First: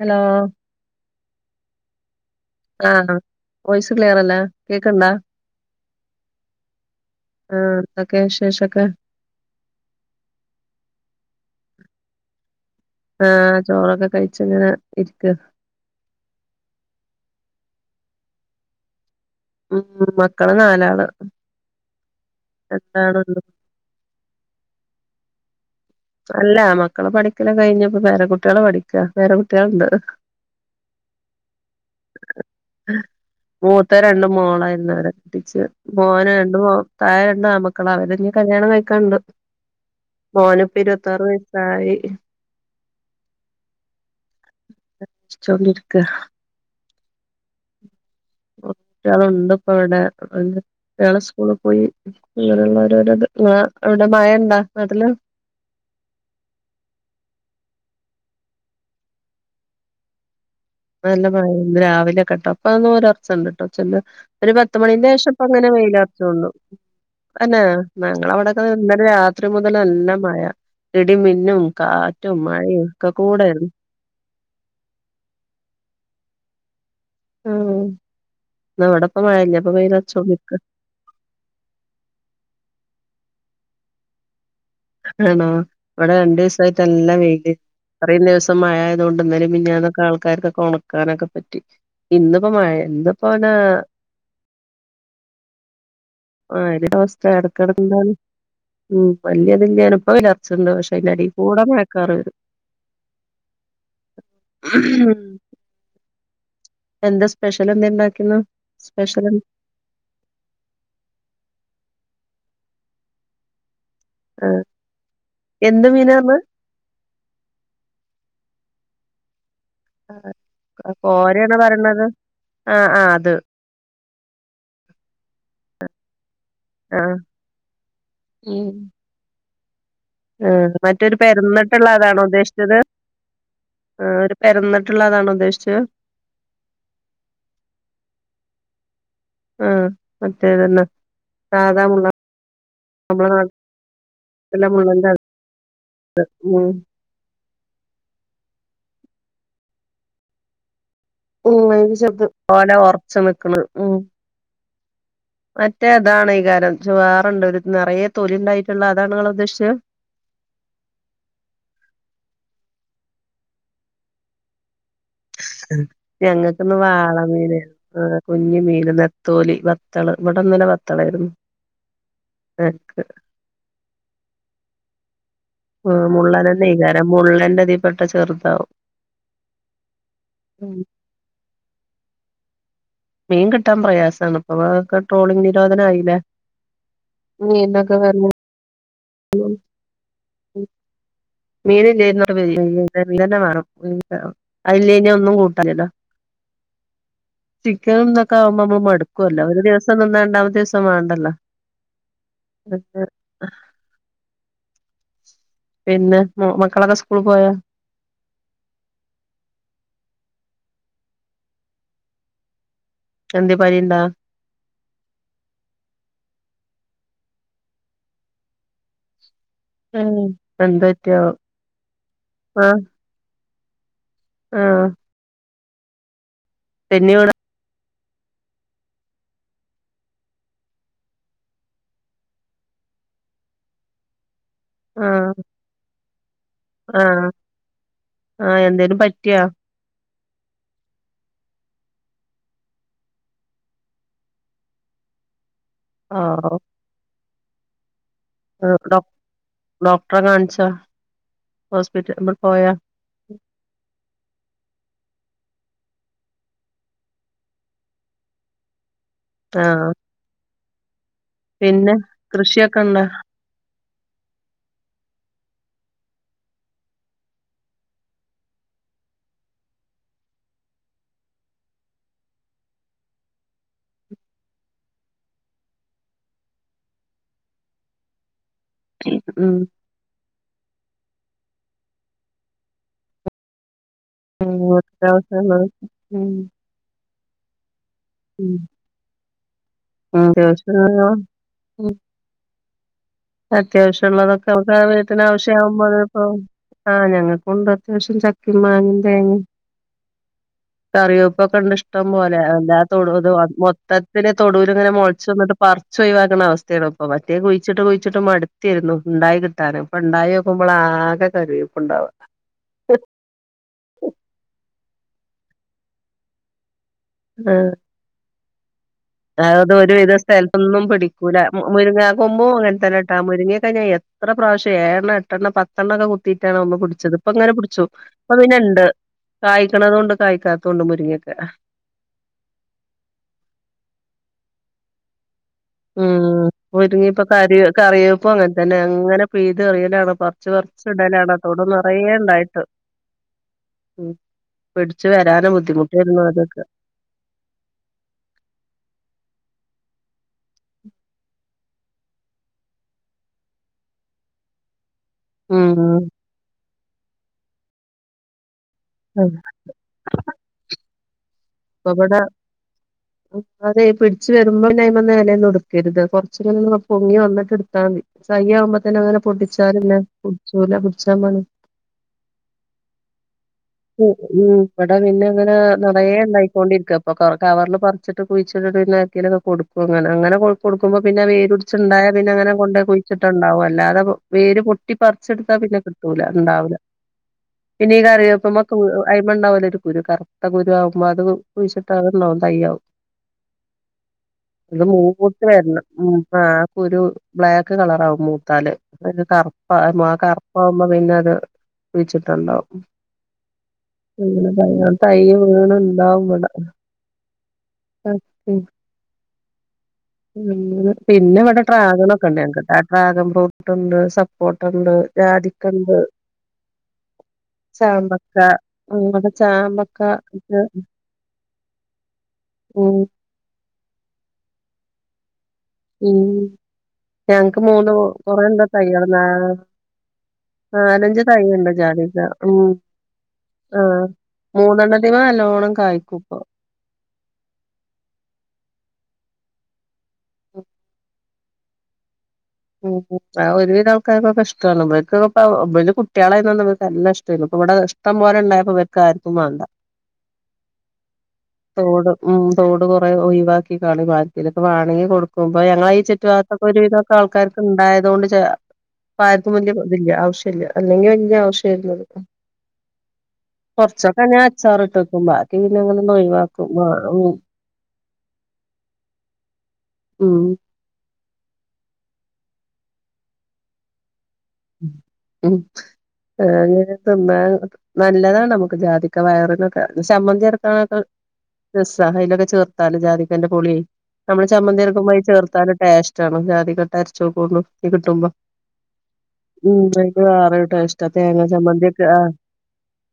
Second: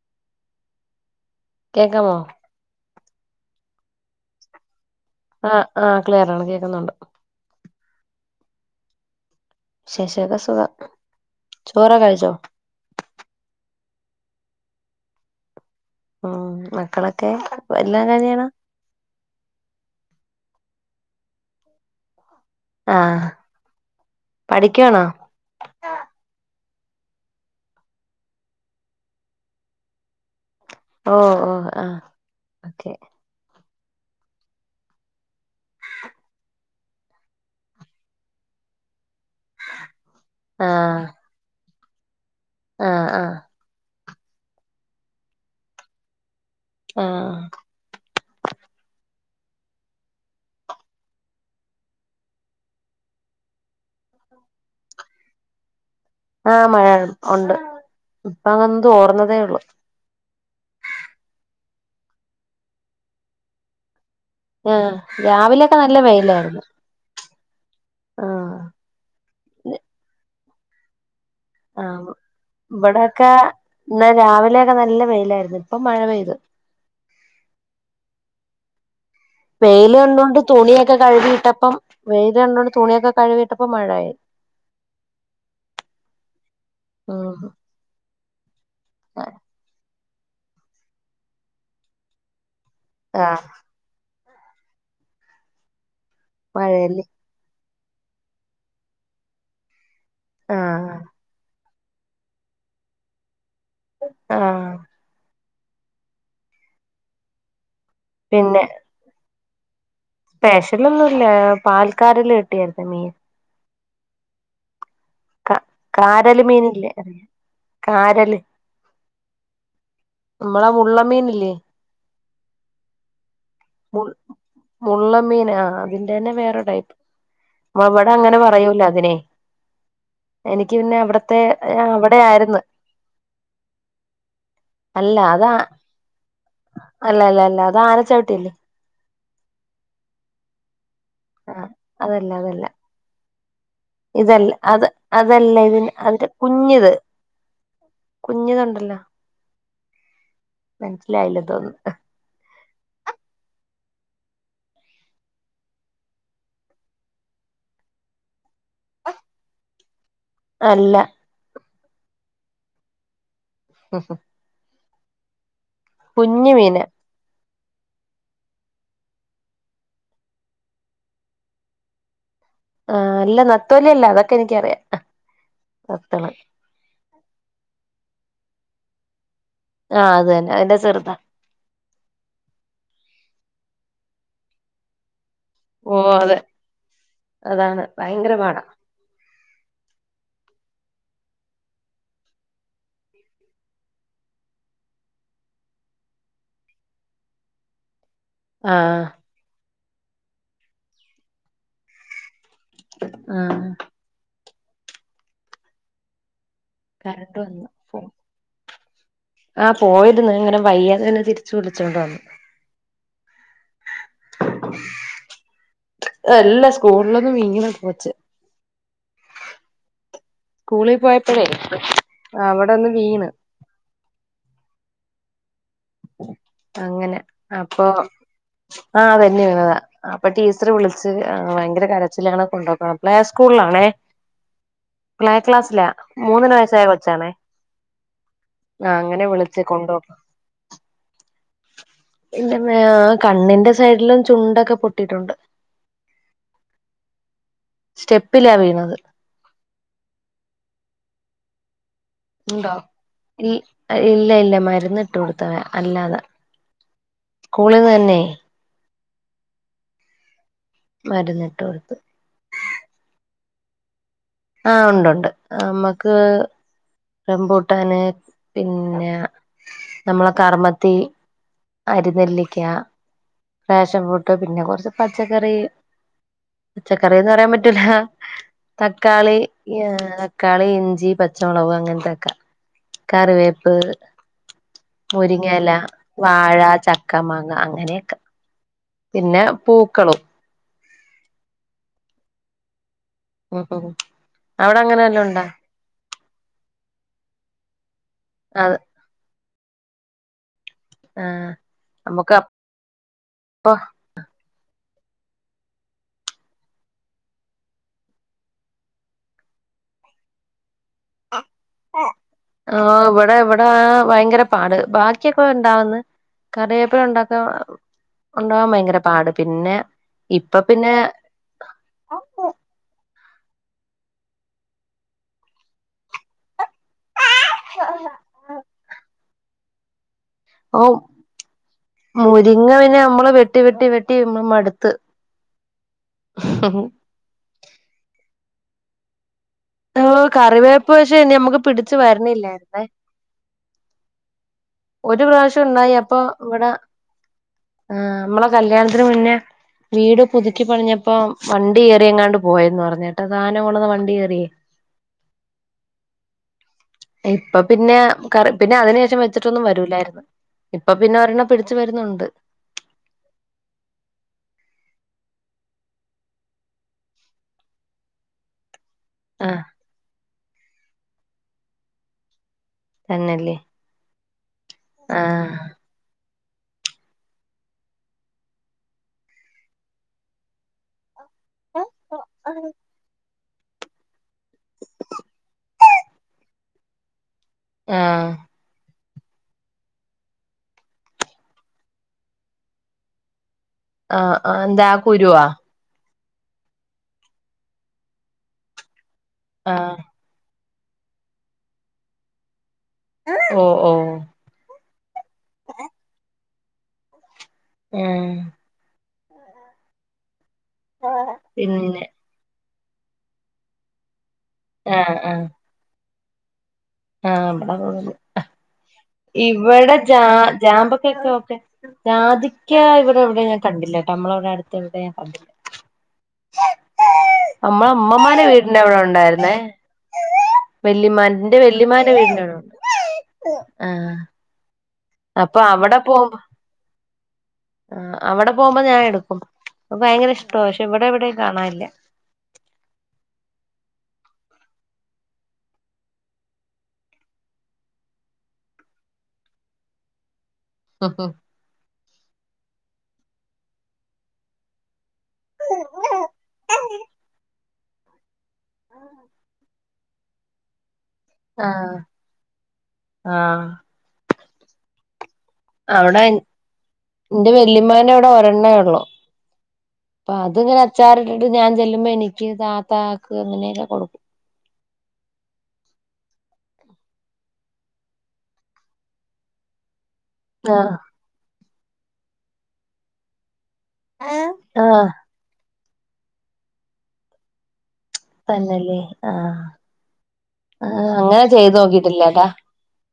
Hello കേക്കാമോ ആഹ് voice ക്ലിയറല്ലേ കേക്ക്ണ്ടാ ആഹ് ആഹ് ക്ലിയറാണ് കേക്കുന്നൊണ്ട് ആഹ് എന്തൊക്കേ വിശേഷൊക്കെ വിശേഷൊക്കെ സുഖം ചോറൊക്കെ കഴിച്ചോ ആഹ് ചോറൊക്കെ കഴിച്ച്ങ്ങനെ ഇരിക്ക ഉം മക്കളൊക്കേ വല്യോൻ എന്താ ചെയ്യ്ണ് ഉം ഉം മക്കള് നാലാള് എന്താണ് ആഹ് ഒന്ന്? പഠിക്കുവാണോ അല്ലാ മക്കള് പഠിക്കല് കഴിഞ്ഞിപ്പം പേരക്കുട്ടികളെ പഠിക്ക പേരക്കുട്ടികള്ണ്ട് ഓഹ് ഓഹ് ആഹ് ഓക്കെ മൂത്തത് രണ്ടും മോളായിരുന്നവരെ കെട്ടിച്ച് മോനാ രണ്ട് മോ താഴെ രണ്ടാമ്മക്കളാ അവരിനി കല്യാണം കഴിക്കാണ്ട് ആഹ് ഇപ്പിരുവത്താറ് വയസായി ആഹ് ആഹ് ആലോചിച്ചോണ്ടിരിക്ക ആഹ് കുട്ടികള്ണ്ട്പ്പവടെ എന്ത കുട്ടികള് സ്കൂള് പോയി ഇങ്ങനുള്ളോരോരോത് ഇങ്ങള അവിടെ മഴ ഇണ്ടാ നാട്ടില് ആഹ് മഴ ഒണ്ട് ഇപ്പം അങ്ങൊന്ന് തോർന്നതേ ഒള്ളു ഇന്ന് നല്ല മഴേ ഇന്ന് രാവിലെയൊക്കെട്ടോ ഇപ്പം ഒന്ന് ഒലർച്ചണ്ട്ട്ടോ ഉച്ചൻ്റെ ഒരു പത്ത് ആഹ് മണിൻ്റേഷം ഇപ്പങ്ങനെ രാവിലെയൊക്കെ നല്ല വെയിലാർച്ച് വന്നു വെയിലായിരുന്നു തന്നേ ആഹ് ഞങ്ങളവിടൊക്കെ ഇന്നലെ രാത്രി മുതല് നല്ല മഴ ഇടിമിന്നും ആഹ് കാറ്റും മഴയും ഒക്കെ ഇവിടെക്കെ കൂടേര്ന്നു ഇന്ന് രാവിലെയൊക്കെ നല്ല വെയിലായിരുന്നു ഇപ്പം മഴ പെയ്തു ഉം ഇന്നിവടപ്പം മഴയില്ല്യ ഇപ്പം വെയിലൊറച്ചോണ്ടിരിക്ക ഒക്കെ കഴുകിയിട്ടപ്പം വെയില് കണ്ടോണ്ട് തുണിയൊക്കെ കഴുകിയിട്ടപ്പം മഴായി ആണോ ഇവടെ രണ്ടീസായിട്ടല്ല ഉം വെയില് ഇത്തറേം ദിവസം മഴായതു കൊണ്ട് ഇന്നലെം മിനിഞ്ഞാന്നൊക്ക ആൾക്കാര്ക്കൊക്ക ഒണക്കാനൊക്ക പറ്റി ഇന്നിപ്പോ മഴേ ആഹ് ഇന്നിപ്പോനാ മഴയല്ലേ മഴൻ്റവസ്ഥ എടക്കെടക്കെന്താണ് ഉം വല്ല്യതില്ല്യാനും ഇപ്പം വെയിലൊറച്ച്ണ്ട് പക്ഷെ ആഹ് അയിൻ്റെടേക്കൂടെ മഴക്കാറ് വരും ആഹ് [inaudible] എന്താ സ്പെഷ്യലെന്താ ഇണ്ടാക്കിന്ന് സ്പെഷ്യലെന്ത് സ്പെഷ്യലൊന്നുല്ലാ പാൽക്കാരല് കിട്ടിയാരുന്ന് മീൻ ആഹ് ക കാരല് മീനില്ലേ കാരല് ആഹ് നമ്മളെ അഹ് മുള്ളമീനില്ലേ കോരേന്നാ പറയണത് ആഹ് ആഹ് അത് മുൾ മുള്ളമ്മീനാ അതിന്റെയന്നെ വേറെ ടൈപ്പ് ആ ഇവടെ അങ്ങനെ പറയൂല അതിനേ ആഹ് മറ്റൊരു പരന്നിട്ട്ള്ള അതാണോ ആയിരുന്നു ഉദ്ദേശിച്ചത് ആഹ് ഒരു പരന്ന്ട്ടുള്ളാ അല്ല അതാണോ അതാ ഉദ്ദേശിച്ചത് അല്ല അല്ല അല്ല അതാനച്ചവിട്ടിയല്ലേ ആഹ് മറ്റേതന്നെ ആഹ് സാധാമുള്ള അതല്ല അതല്ല നമ്മളെ നാട്ട് ഇതല്ല അത് അതല്ല ഇതിൻ്റ അതിന്റെ ഉം കുഞ്ഞിത് കുഞ്ഞു കണ്ടല്ല. മൻസ്സിലായി. ഉം അയ്ല് ചെറ്ത് ഓല വെർച്ച് നിക്ക്ണ് ഉം മറ്റേ താണെയ്കാരം ച് വേറെണ്ടൊര് നെറയെ തൊലിണ്ടായ്ട്ട്ള്ള അതാണ് ങ്ങളുദ്ദേശിചെ? അല്ല. മ് ഹ് ഹ്. ഉം കുഞ്ഞു മീന ഞങ്ങക്ക്ന്ന് വാള മീനാ. ആഹ് കുഞ്ഞ് മീന് നത്തോലി വത്തള് ഇവടെന്നലെ വത്തളേര്ന്ന്. ആഹ് അല്ല നത്തോല്യല്ല അതൊക്കെനിക്കറിയാ. ആഹ് മുള്ളനന്നെയ്കാരം മുള്ളന്റെ തിപ്പെട്ട ചെറ്താവും. ആഹ് അതെന്നെ അയ്ന്റെ ചെറ്താ. മീൻ കിട്ടാൻ പ്രയാസാണ്. അപ ക്ക ട്രോളിങ് ഓ നിരോധനായീലെ അതെ അതാണ് മീൻനൊക്കെ വെൽ ഭയങ്കര പാടാ ഉം ഉം മീന്ല്ലേര്ന്നു അവടെ പെരീ [unintelligible] മീനന്നെ മാണം [unintelligible] അയ്ല്ലെഞ്ഞ ഒന്നും കൂട്ടാനില്ല. ചിക്കനും തൊക്കാവുമ്പമ്മക്ക് ആഹ് മട്ക്കൊല്ല ഒര് ദിവസ് സം തിന്നാ രണ്ടാമത്തീസംമാണ്ടല്ലോ. [unintelligible] ആഹ് പിന്നെ. മൊ മക്കളെ [unintelligible] കറണ്ട് വന്ന് ഫോൺ ആഹ് പോയിര്ന്നു ഇങ്ങനെ വയ്യാതെ പിന്നെ തിരിച്ചു വിളിച്ചോണ്ട് വന്ന്. അന്ത്യെ പനിണ്ടാ? അല്ല സ്കൂൾലൊന്ന് വീണ്ണ് കൊച്ച്. ഉം സ്കൂളീ പോയപ്പഴേ ആഹ് അവടൊന്ന് വീണ്. ആഹ് തെന്നി അങ്ങനെ വീണാ അപ്പൊ ആഹ് തെന്നി വിണതാ. അപ്പൊ ടീച്ചറ് വിളിച്ച് അഹ് വയങ്കര കരച്ചിലാണ് കൊണ്ടൊക്കാൻ. പ്ലേ സ്കൂൾളാണേ. പ്ലേ ആഹ് ക്ലാസ്സ്ല മൂന്ന് വയസ്സായ ആഹ് കൊച്ചാണേ. ആഹ് എന്തേലും അങ്ങനെ പറ്റിയോ വിളിച്ച് കൊണ്ടൊ ഇല്ല മ്മേ കണ്ണിന്റെ സൈഡ്ലും ചുണ്ടൊക്കെ പൊട്ടിട്ടുണ്ട്. ആഹ് സ്റ്റെ എവടെ ഡോക്ടറെ കാണിച്ചാ ഹോസ്പിറ്റ [unintelligible] ഇണ്ടോ? ഇ ഇല്ല ഇല്ല മര്ന്ന്ട്ട് കൊടുത്തവ അല്ലാത. സ്കൂളീന്ന ന്നെ. ആഹ് മര്ന്ന്. പിന്നെ കൃഷിയൊക്കണ്ട? ആഹ് ഉണ്ടുണ്ട്. അമ്മക്ക് റംപൂട്ടാന് പിന്നെ നമ്മളെ കർമ്മത്തി. അരിനെല്ലിക്ക. ഫാഷൻ ഫൂട്ട് പിന്നെ കൊർച്ച് പച്ചക്കറി പച്ചക്കറീന്ന് പറയാൻ പറ്റൂല. തക്കാളി ഉം ഏഹ് ക്കാളി, ഇഞ്ചി, പച്ചമുളക് അങ്ങൻത്തൊക്ക കറിവേപ്പ്. ഉം അത്യാവശ്യള്ളത് മുരിങ്ങയില ഉം വാഴ ചക്ക മാങ്ങ അങ്ങനെയൊക്ക. ഉം പിന്നെ പൂക്കളും. ആഹ് ഉം ഉം അത്യാവശ്യം ഉള്ളതൊക്കെ നമുക്ക് അവിടെ അങ്ങനെ സമയത്തിന് വല്ലോം ഉണ്ടാ ആവശ്യ ആവുമ്പ [unintelligible] ആഹ് ഞങ്ങക്കുണ്ട് അത്യാവശ്യം ചക്കിം അത് മാങ്ങിം തേങ്ങിം ആ കറിവേപ്പൊക്കെണ്ട് ഇഷ്ടം നമുക്ക് പോലെ അല്ലാതെ തൊടു ഇത് അപ്പൊ മൊത്തം പിന്നെ തൊടൂല് ഇങ്ങനെ മൊളച്ച് വന്നിട്ട് പറിച്ച് ഒഴിവാക്ക്ണ അവസ്ഥയാണിപ്പൊ മറ്റേത് കുഴിച്ചിട്ട് കുഴി ച്ചിട്ട് മടുത്തിരുന്നു ഇണ്ടായികിട്ടാന് ഇപ്പൊ ഇണ്ടായോക്കുമ്പളാകെ കരിവേപ്പ്ണ്ടാവാ ആഹ് ഇവടെ ഇവടെ ആഹ് വയങ്കര പാട് ബാക്കിയൊക്കെ ഇണ്ടാവന്ന് കറിവേപ്പില ഉണ്ടാ [unintelligible] ഉണ്ടാവാൻ ഭയങ്കരം അതായത് ഒരു വിധ സ്ഥലത്തൊന്നും പിടിക്കൂല മുരിങ്ങ കൊമ്പും അങ്ങനെ തന്നെട്ടാ മുരിങ്ങെക്കെ ഞാൻ എത്ര പ്രാവശ്യം ഏഴെണ്ണം എട്ടെണ്ണ പ ത്തൊണ്ണൊക്കെ കുത്തിയിട്ടാണ് ഒന്ന് പുടിച്ചത് ഇപ്പങ്ങനെ പിടിച്ചു ഇപ്പൊ പിന്നെണ്ട് കായ്ക്കണതൊണ്ട് ഓ കായ്ക്കാത്തതുണ്ട് മുരിങ്ങെക്കെ മുരിങ്ങ അയ്ന് നമ്മള് വെട്ടി വെട്ടി വെട്ടി നമ്മള് മടുത്ത് ഉം മുരിങ്ങിം ഇപ്പ കറി കറിവേപ്പും അങ്ങൻതന്നെ അങ്ങനെ പിഴുത് ഓ എറിയലാണ് പറിച്ച് പറിച്ച് കറിവേപ്പ് പക്ഷെ ഇടലാണ് ആ നമുക്ക് തൊടു പിടിച്ചു നിറയെ ഇണ്ടായിട്ട് വരണില്ലായിരുന്നേ ഉം പിടിച്ചു ഒരു വരാനും പ്രാവശ്യം ഒണ്ടായി അപ്പൊ ബുദ്ധിമുട്ടായിരുന്നു ആദ്യൊക്കെ ഇവടെ ആഹ് നമ്മളെ കല്യാണത്തിന് മുന്നേ വീട് പുതുക്കി പണിഞ്ഞപ്പൊ വണ്ടി കേറിയങ്ങാണ്ട് പോയന്ന് പറഞ്ഞട്ടാ സധാനം കൊണ്ട്ന്ന വണ്ടി കേറിയേ ഉം ആഹ് ഇപ്പ പിന്നെ കറി പിന്നെ അതിന് ശേഷം വെച്ചിട്ടൊന്നും വരൂലായിരുന്നു ഇപ്പൊ പിന്നെ ഒരെണ്ണം പിടിച്ചു ഇപ്പ ഇബടെ വരുന്നുണ്ട് അതെയ് പിടിച്ചു വരുമ്പോ പിന്നെ അയ്മന്ന് എലെന്നും ഇട്ക്കരുത്. കൊറച്ചുങ്ങനെ പൊങ്ങി വന്നിട്ട് എട്ത്താൽ മതി [unintelligible] ആവുമ്പോ തന്നെ ങ്ങനെ ആഹ് പൊട്ടിച്ചാ പിന്നെ പുടിച്ചൂല പുടിച്ചാ പണിയാ തെന്നല്ലേ ഉം ഉം ഇന്നട്ടാ പിന്നെ ഇങ്ങനെ നറയേ ഇണ്ടായി കൊണ്ടിരിക്ക ഇപ്പൊ കവ കവറില് പറിച്ചിട്ട് കുഴിച്ചിട്ട്ട്ട് പിണെ ആർക്കേലൊക്ക കൊടുക്കും അങ്ങനെ അങ്ങനെ കൊട് കൊടുക്കുമ്പോ പിന്നെ വേരുടിച്ചുണ്ടായ പിന്നെ അങ്ങനെ കൊണ്ടെയ് കുഴിച്ചിട്ട് ട്ടണ്ടാവും അല്ലാതെ വേര് പൊട്ടി പറിച്ചെടുത്താ പിന്നെ കിട്ടൂല ഇണ്ടാവില്ല പിന്നെ ഈ ആഹ് കറിവേപ്പ്മ്മക്കു അയ്മ്മണ്ടാവോലൊ ഒരു കുരു കറുത്ത കുരു ആവുമ്പോ അത് കുഴിച്ചിട്ടാ അതുണ്ടാവും തയ്യാവും ആഹ് ആഹ് അത് എന്താ ആ മൂപ്പുടിച്ച് കുരുവാ വരണം ഉം ആ കുരു ബ്ലാക്ക് കളറാവും മൂത്താല് [unintelligible] കറുപ്പ ആഹ് അയ്മ്മാ കറു പ്പാവുമ്പോ പിന്നെ അത് കുഴിച്ചിട്ടാണ്ടാവും ഓഹ് ഓഹ് പിന്നെന്താ [unintelligible] ഏഹ് ഉം പിന്നെ ഇവടെ പിന്നെ ട്രാഗൻ ഒക്കെണ്ട് ഞങ്ങക്ക് ആ ട്രാഗൻ ഫ്രൂട്ടുണ്ട് സ പ്പോട്ടണ്ട് ആഹ് ആഹ് ജാതിക്കണ്ട് ആഹ് ഇബഅതൊന്നും ചാമ്പക്ക ഇല്ല അങ്ങനത്തെ ഇവടെ ചാമ്പക്ക ജാ ഒക്കെ ജാമ്പ ക്കൊക്കെ ഓക്കെ ജാതിക്ക ഉം ഇവടെ എവടെ ഞാൻ കണ്ടില്ല ട്ടൊ മ്മളവടെ അടുത്ത് എവിടെ കണ്ടില്ല ഉം ഞങ്ങക്ക് മൂന്ന് നമ്മളെ ഉമ്മമാന്റെ കൊറേണ്ട് വീടിന്റെ അവിടെ ഉണ്ടായിരുന്നേ [unintelligible] നാലഞ്ചു വല്യമാന്റെ തയ്യുണ്ട് വല്യമാന്റെ ജാതിക്ക വീടിന്റെ അവിടെ ഉം ഉണ്ട് ആഹ് മൂന്നെണ്ണ്ത്തിമ്മെ അപ്പൊ നല്ലോണം അവിടെ കായ്ക്കൂ ഇപ്പൊ പോകുമ്പോ ആഹ് അവടെ പോകുമ്പോ ഞാൻ എടുക്കും. പ്പ ഭയങ്കര ഇഷ്ട പക്ഷെ ഇവടെ വിടെയും കാണാനില്ല ഉം ഉം ആഹ് ഒരുവിധ ആൾക്കാർകൊക്കെ ഇഷ്ട്ടാണ് ഇബൽക്കൊക്കെ പ്പ ഇബലു കുട്ടേളായതോണ്ട് ഇബൽക്കു നല്ല ഇഷ്ട്ടെയ്ന്നു. ഇപ്പവടെ ഷ്ടം ഷ്ടം പോലെ ണ്ടായപ്പോ വർക്കാർക്കും വേണ്ട ഹഹ തോട് ഉം തോട് കൊറെ ഒയിവാക്കി ക്കാണ്ട് ആർക്കേലൊക്കെ വാണങ്കി കൊടുക്കുമ്പോ ഞങ്ങളെ ചുറ്റു ഈ ഭാ അപ്പൊ ഒരുവിധൊക്കെ ആൾക്കാർക്ക് ണ്ടായതൊണ്ട് ചെ പ്പാർക്കും വല്ല്യേ ഇതില്ല ആവശ്യല്ല അല്ലെങ്കി വല്ല്യേ ആഹ് ആവശ്യായിരുന്നു. കൊറച്ചൊക്കെ ഞാൻ അച്ചാറി ഇട്ട് വെക്കും ബാ അവടെ ന്റെ വെല്ലിമാന്റവിടെ ഒരെണ്ണേ ഒള്ളു അപ്പൊ ഉം അത്ങ്ങനെ അച്ചാറിട്ടിട്ട് ഞാൻ ചെല്ലുമ്പോ എനിക്ക് താത്തക്ക് അങ്ങനെയൊക്കെ കൊടുക്കും ഉം ങ്ങന തിന്നാന് നല്ലതാണ് നമുക്ക് ജാതിക്ക വയറിനൊക്കെ ചമന്തി അ രക്കാനൊക്കെ ടെസ്റ്റാ അയിലൊക്കെ ചേർത്താല് ജാതിക്കന്റെ പുളി നമ്മള് ആഹ് ചമ്മന്തി ആഹ് അരക്കുമ്പോൾ അയില് ചേർത്താല് ടെസ്റ്റാണ് ജാതിക്കെട്ട് അരച്ചോക്കോണ്ടു ഇഞ്ഞ് കിട്ടുമ്പോ തന്നല്ലേ ആഹ് ഉം ഇത് വേറെ ഒരു ടെസ്റ്റാ അങ്ങനെ തേങ്ങാ ചെയ്ത് ചമ്മന്തി ഒക്കെ ആഹ് നോക്കിട്ടില്ലട്ടാ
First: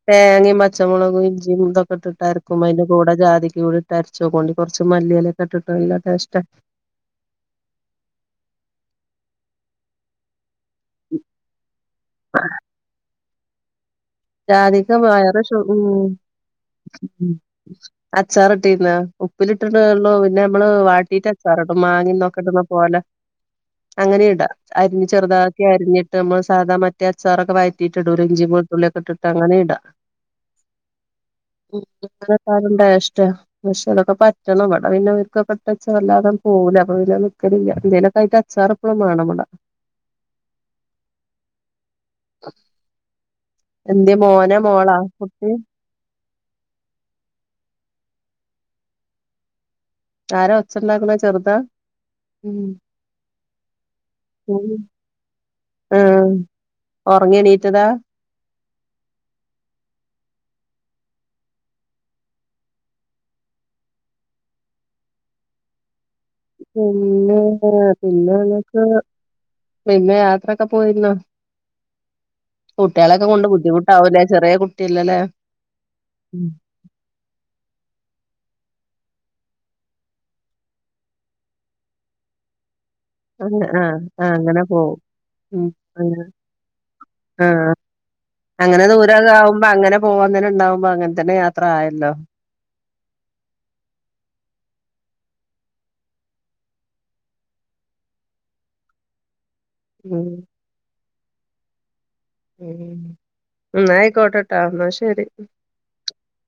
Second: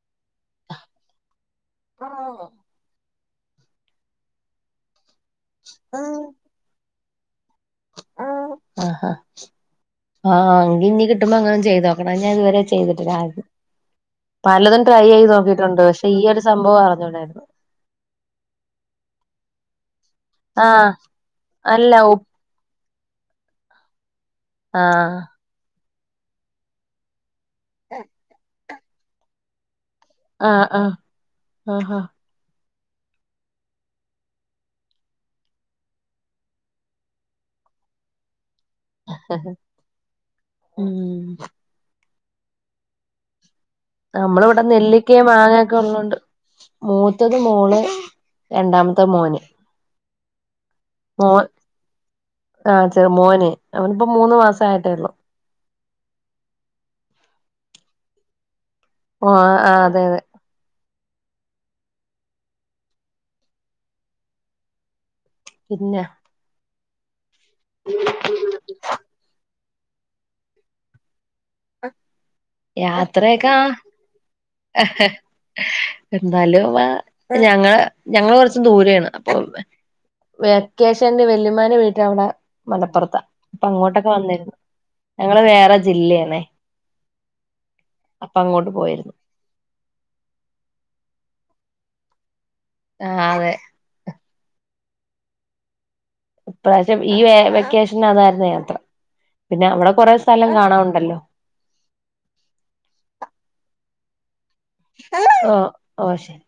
തേങ്ങയും പച്ചമുളകും ഇഞ്ചിയും ഇതൊക്ക ഇട്ട്ട്ട് അരക്കുമ്പോ അയിന്റെ കൂടെ ജാതിക്കേം കൂടി ഇട്ട് അരച്ചോക്കോണ്ടി കൊറച്ച് മല്ലിയലൊക്കെ ഇട്ടിട്ട് നല്ല ടെസ്റ്റാ ആഹ് ആഹ് ആഹ് ആഹ് ഇന്നി കിട്ടുമ്പോ ഇങ്ങനൊന്ന് ചെയ്ത് നോക്കണം ഞാൻ ഇതുവരെ ചെയ്തിട്ട്ല്ല ആരെതും പലതും ജാതിക്ക ട്രൈ ചെയ്ത് വയറ് ശു നോക്കിയിട്ടുണ്ട് പക്ഷെ ഈ ഒരു സംഭവം അറിഞ്ഞൂടായിരുന്നു അച്ചാറട്ടീന്നോ ഉപ്പിലിട്ടിതെഒള്ളൂ പിന്നെ നമ്മള് ആഹ് വാട്ടീട്ടച്ചാറിടും അല്ല ഉ മാങ്ങയും ന്നൊക്കെട്ണ പോലെ അങ്ങനീം ഇടാ അരിഞ് ആഹ് ചെറുതാക്കി അരിഞ്ഞിട്ട് നമ്മൾ സാധാ മറ്റേ അച്ചാറൊക്കെ വയറ്റീട്ട് ഇടൂലെ ഇഞ്ചി ട്ടിട്ട് അങ്ങനിം ഇടാ ആഹ് ആഹ് ആഹാ [unintelligible] ക്കാളും ടേസ്റ്റാ പക്ഷെ അതൊക്കെ പറ്റണം വടെ പിന്നെ അവർക്കൊക്കെ ട്ത്ത് വെച്ച വല്ലാതെ പോവൂല അപ്പോ പിന്നെ അത് നിക്കല്ല്ല എന്തേലൊക്കെ ആയിട്ട് അച്ചാറ് എപ്പളും വേണം ഇവ്ടെ ഉം [inaudible] എന്ത്യേ നമ്മള് മോനാ ഇവിടെ മോളാ നെല്ലിക്കയെ കുട്ടി മാങ്ങൊക്കെ ഉള്ളതൊണ്ട് മൂത്തത് മോള് രണ്ടാമത്തെ മോന് ആരാ ഒച്ചണ്ടാക്ക്ണെ മോ ചെറുതാ ഉം ആഹ് ചെറ് മോനെ അവനിപ്പ മൂന്ന് മാസം ആയിട്ടേള്ളു ആഹ് ഒറങ്ങിണീറ്റതാ ഓഹ് ആഹ് അതെ അതെ പിന്നെ പിന്നെന്തറിയോ പിന്നെ ങ്ങക്ക് പിന്നെ യാത്രയൊക്കെ പോയിരുന്നോ ആഹ് കുട്ടികളെയൊക്കെ കൊണ്ട് യാത്രയക്കെ ബുദ്ധിമുട്ടാവൂലേ ചെറിയ കുട്ടിയല്ലല്ലേ ഉം എന്നാലുംള്ള ഞങ്ങള് ഞങ്ങള് കൊറച്ചു ദൂരെയാണ് അപ്പൊ വെക്കേഷൻല് വെല്ലിമ്മാന്റെ വീട്ടില് അവിടെ മലപ്പൊറത്താ അപ്പൊ അങ്ങനെ ആഹ് അങ്ങോട്ടൊക്കെ ആഹ് വന്നെ അങ്ങനെ പോവും ഞങ്ങള് ഉം വേറെ അങ്ങനെ ജില്ലയാണ് ആഹ് അങ്ങോട്ട് അങ്ങനെ പോയിരുന്നു ദൂരൊകെ ആവുമ്പോ അങ്ങനെ പോവാൻന്നെണ്ടാവുമ്പോ അങ്ങനെ തന്നെ യാത്ര ആയല്ലോ ആഹ് അതെ ഇപ്രാവശ്യം ഈ വെ വെക്കേഷനതായിരുന്നു യാത്ര പിന്നെവിടെ കൊറേ ഉം സ്ഥലം കാണാണ്ടല്ലോ ഉ ന്നായി കോട്ടെ ഓ ഓ ശരി